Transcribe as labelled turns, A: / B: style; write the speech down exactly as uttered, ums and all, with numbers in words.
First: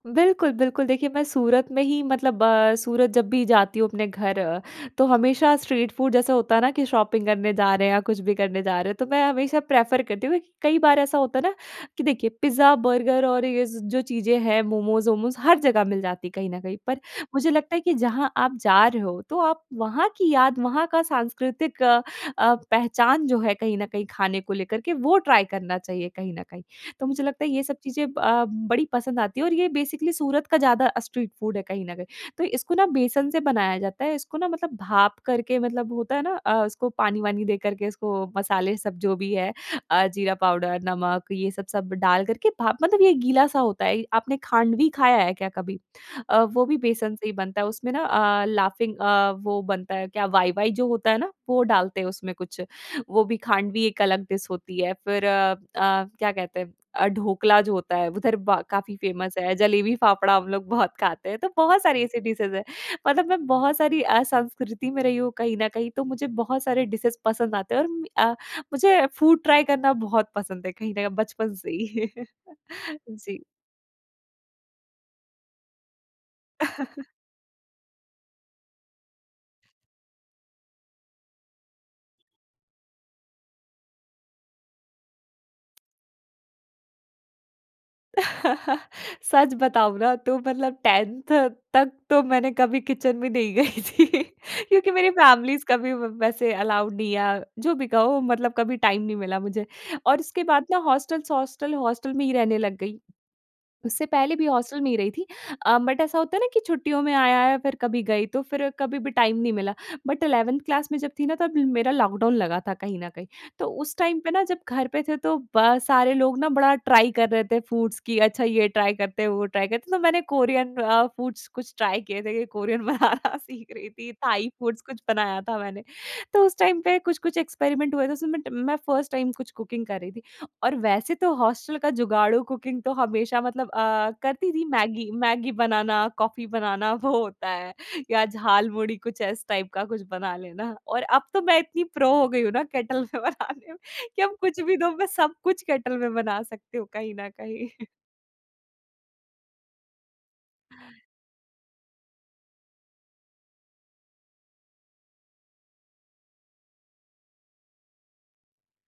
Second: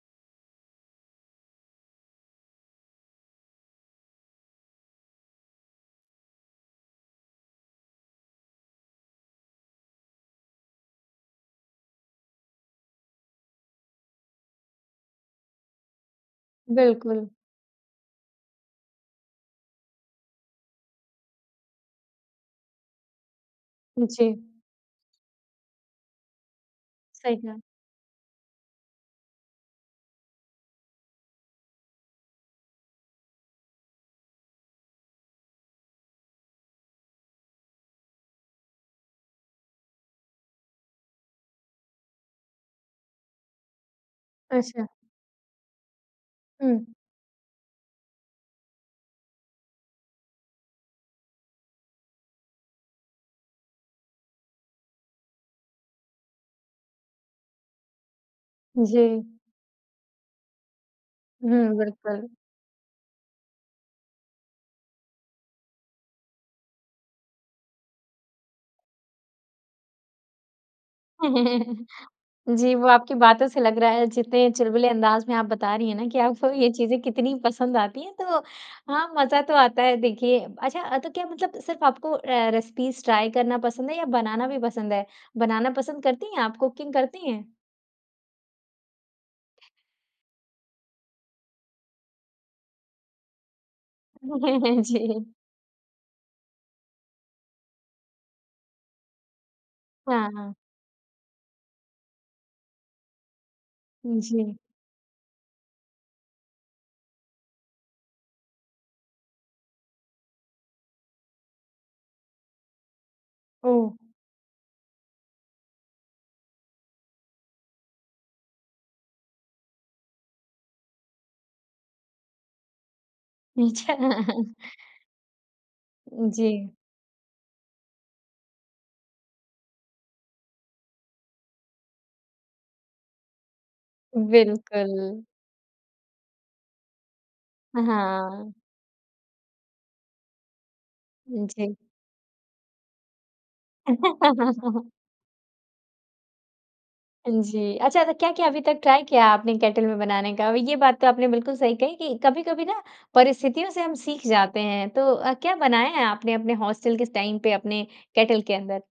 A: बिल्कुल, बिल्कुल, देखिए मैं सूरत में ही मतलब अ, सूरत जब भी जाती हूँ अपने घर, तो हमेशा स्ट्रीट फूड जैसा होता है ना कि शॉपिंग करने जा रहे हैं या कुछ भी करने जा रहे हैं तो मैं हमेशा प्रेफ़र करती हूँ क्योंकि कई बार ऐसा होता है ना? कि देखिए पिज़्ज़ा-बर्गर और ये ज़ जो चीज़ें हैं मोमोज़-वोमोज़ हर जगह मिल जाती है कहीं न कहीं। पर
B: बिल्कुल।
A: मुझे लगता है कि जहाँ आप जा रहे हो, तो आप वहाँ की याद वहाँ का साँस्कृतिक अ, पहचान जो है कहीं न कहीं
B: जी।
A: खाने को लेकर के वो ट्राई करना चाहिए कहीं न कहीं। तो मुझे
B: सही
A: लगता है
B: कहा।
A: ये सब चीज़ें ब अ, बड़ी पसंद आती हैं और ये बेसिकली सूरत का ज़्यादा अ, स्ट्रीट फूड है कहीं न कहीं, तो इसको न बेसन से बनाया जाता है। इसको ना मतलब भाप करके मतलब होता है ना अ, उसको पानी-वानी दे कर के इसको मसाले सब जो भी है, अ, जीरा पाउडर, नमक ये सब सब डाल करके भाप, मतलब ये गीला-सा होता है ये। आपने
B: अच्छा।
A: खाँडवी खाया है क्या कभी? अ, वो भी
B: हुँ।
A: बेसन से ही बनता है उसमें ना अ, लाफ़िंग अ, वो बनता है क्या वाई-वाई जो होता है ना, वो डालते हैं उसमें कुछ। वो भी खाँडवी एक अलग डिश होती है। फिर अ अ, क्या कहते हैं अ, ढोकला जो होता है उधर ब काफ़ी
B: जी।
A: फेमस है, जलेबी-फाफड़ा हम लोग बहुत खाते हैं तो
B: हुँ,
A: बहुत सारी ऐसी
B: बिल्कुल।
A: डिशेज़ हैं। मतलब मैं बहुत सारी अ, संस्कृति में रही हूँ कहीं न कहीं तो मुझे बहुत सारे डिशेज़ पसंद आते हैं। और म अ, मुझे फूड ट्राई करना बहुत पसंद है कहीं न बचपन से ही।
B: जी, वो आपकी
A: जी।
B: बातों से लग रहा है जितने चुलबुले अँदाज में आप बता रही हैं ना कि आप को ये चीज़ें कितनी पसंद आती हैं तो हाँ, मज़ा तो आता है देखिए। अच्छा तो क्या मतलब सिर्फ़ आपको अ, रेसिपीज़ ट्राई करना पसंद है या बनाना भी पसंद है? बनाना पसंद करती हैं आप कुकिंग करती हैं?
A: सच बताऊँ ना तो मतलब टेंथ तक तो मैंने कभी किचन भी नहीं गई थी क्योंकि मेरी
B: जी।
A: फैमिलीज़ कभी व वैसे अलाउड नहीं है, जो भी कहो मतलब कभी टाइम नहीं मिला मुझे। और
B: हाँ,
A: उसके
B: हाँ।
A: बाद ना हॉस्टल्स हॉस्टल हॉस्टल में ही रहने लग गई, उससे पहले भी
B: जी।
A: हॉस्टल में ही रही थी। अ, बट ऐसा होता है ना कि छुट्टियों में आया है फिर कभी गई तो फिर कभी भी टाइम नहीं मिला। बट इलेवेंथ क्लास में जब थी ना तब मेरा लॉकडाउन लगा था कहीं न कहीं। तो
B: ओह!
A: उस टाइम पे ना जब घर पे थे तो ब सारे लोग ना बड़ा ट्राई कर रहे थे फूड्स की अच्छा ये ट्राई करते हैं वो ट्राई करते हैं। तो मैंने कोरियन अ, फूड्स कुछ ट्राई किये थे कि कोरियन बनाना सीख रही
B: अच्छा।
A: थी। थाई फूड्स कुछ बनाया था मैंने। तो उस
B: जी।
A: टाइम पे कुछ-कुछ एक्सपेरिमेंट हुए थे। उसमें मैं ट मैं फ़र्स्ट टाइम कुछ कुकिंग कर रही थी। और वैसे तो हॉस्टल का जुगाड़ू कुकिंग तो हमेशा मतलब अ, करती थी मैगी
B: बिल्कुल।
A: मैगी बनाना, कॉफी बनाना वो होता है,
B: अ,
A: या
B: हाँ।
A: झालमुड़ी कुछ इस टाइप का कुछ बना लेना, और अब तो मैं
B: जी।
A: इतनी प्रो हो गई हूँ ना केटल में बनाने में कि अब कुछ भी दो मैं सब कुछ केटल में बना सकती हूँ कहीं न
B: हाँ जी,
A: कहीं।
B: अच्छा तो क्या-क्या अभी तक ट्राई किया आपने केटल में बनाने का? अभी ये बात तो आपने बिल्कुल सही कही कि कभी-कभी ना, परिस्थितियों से हम सीख जाते हैं। तो अ, क्या बनाया है आपने अपने हॉस्टल स के टाइम पे अपने केटल के अंदर?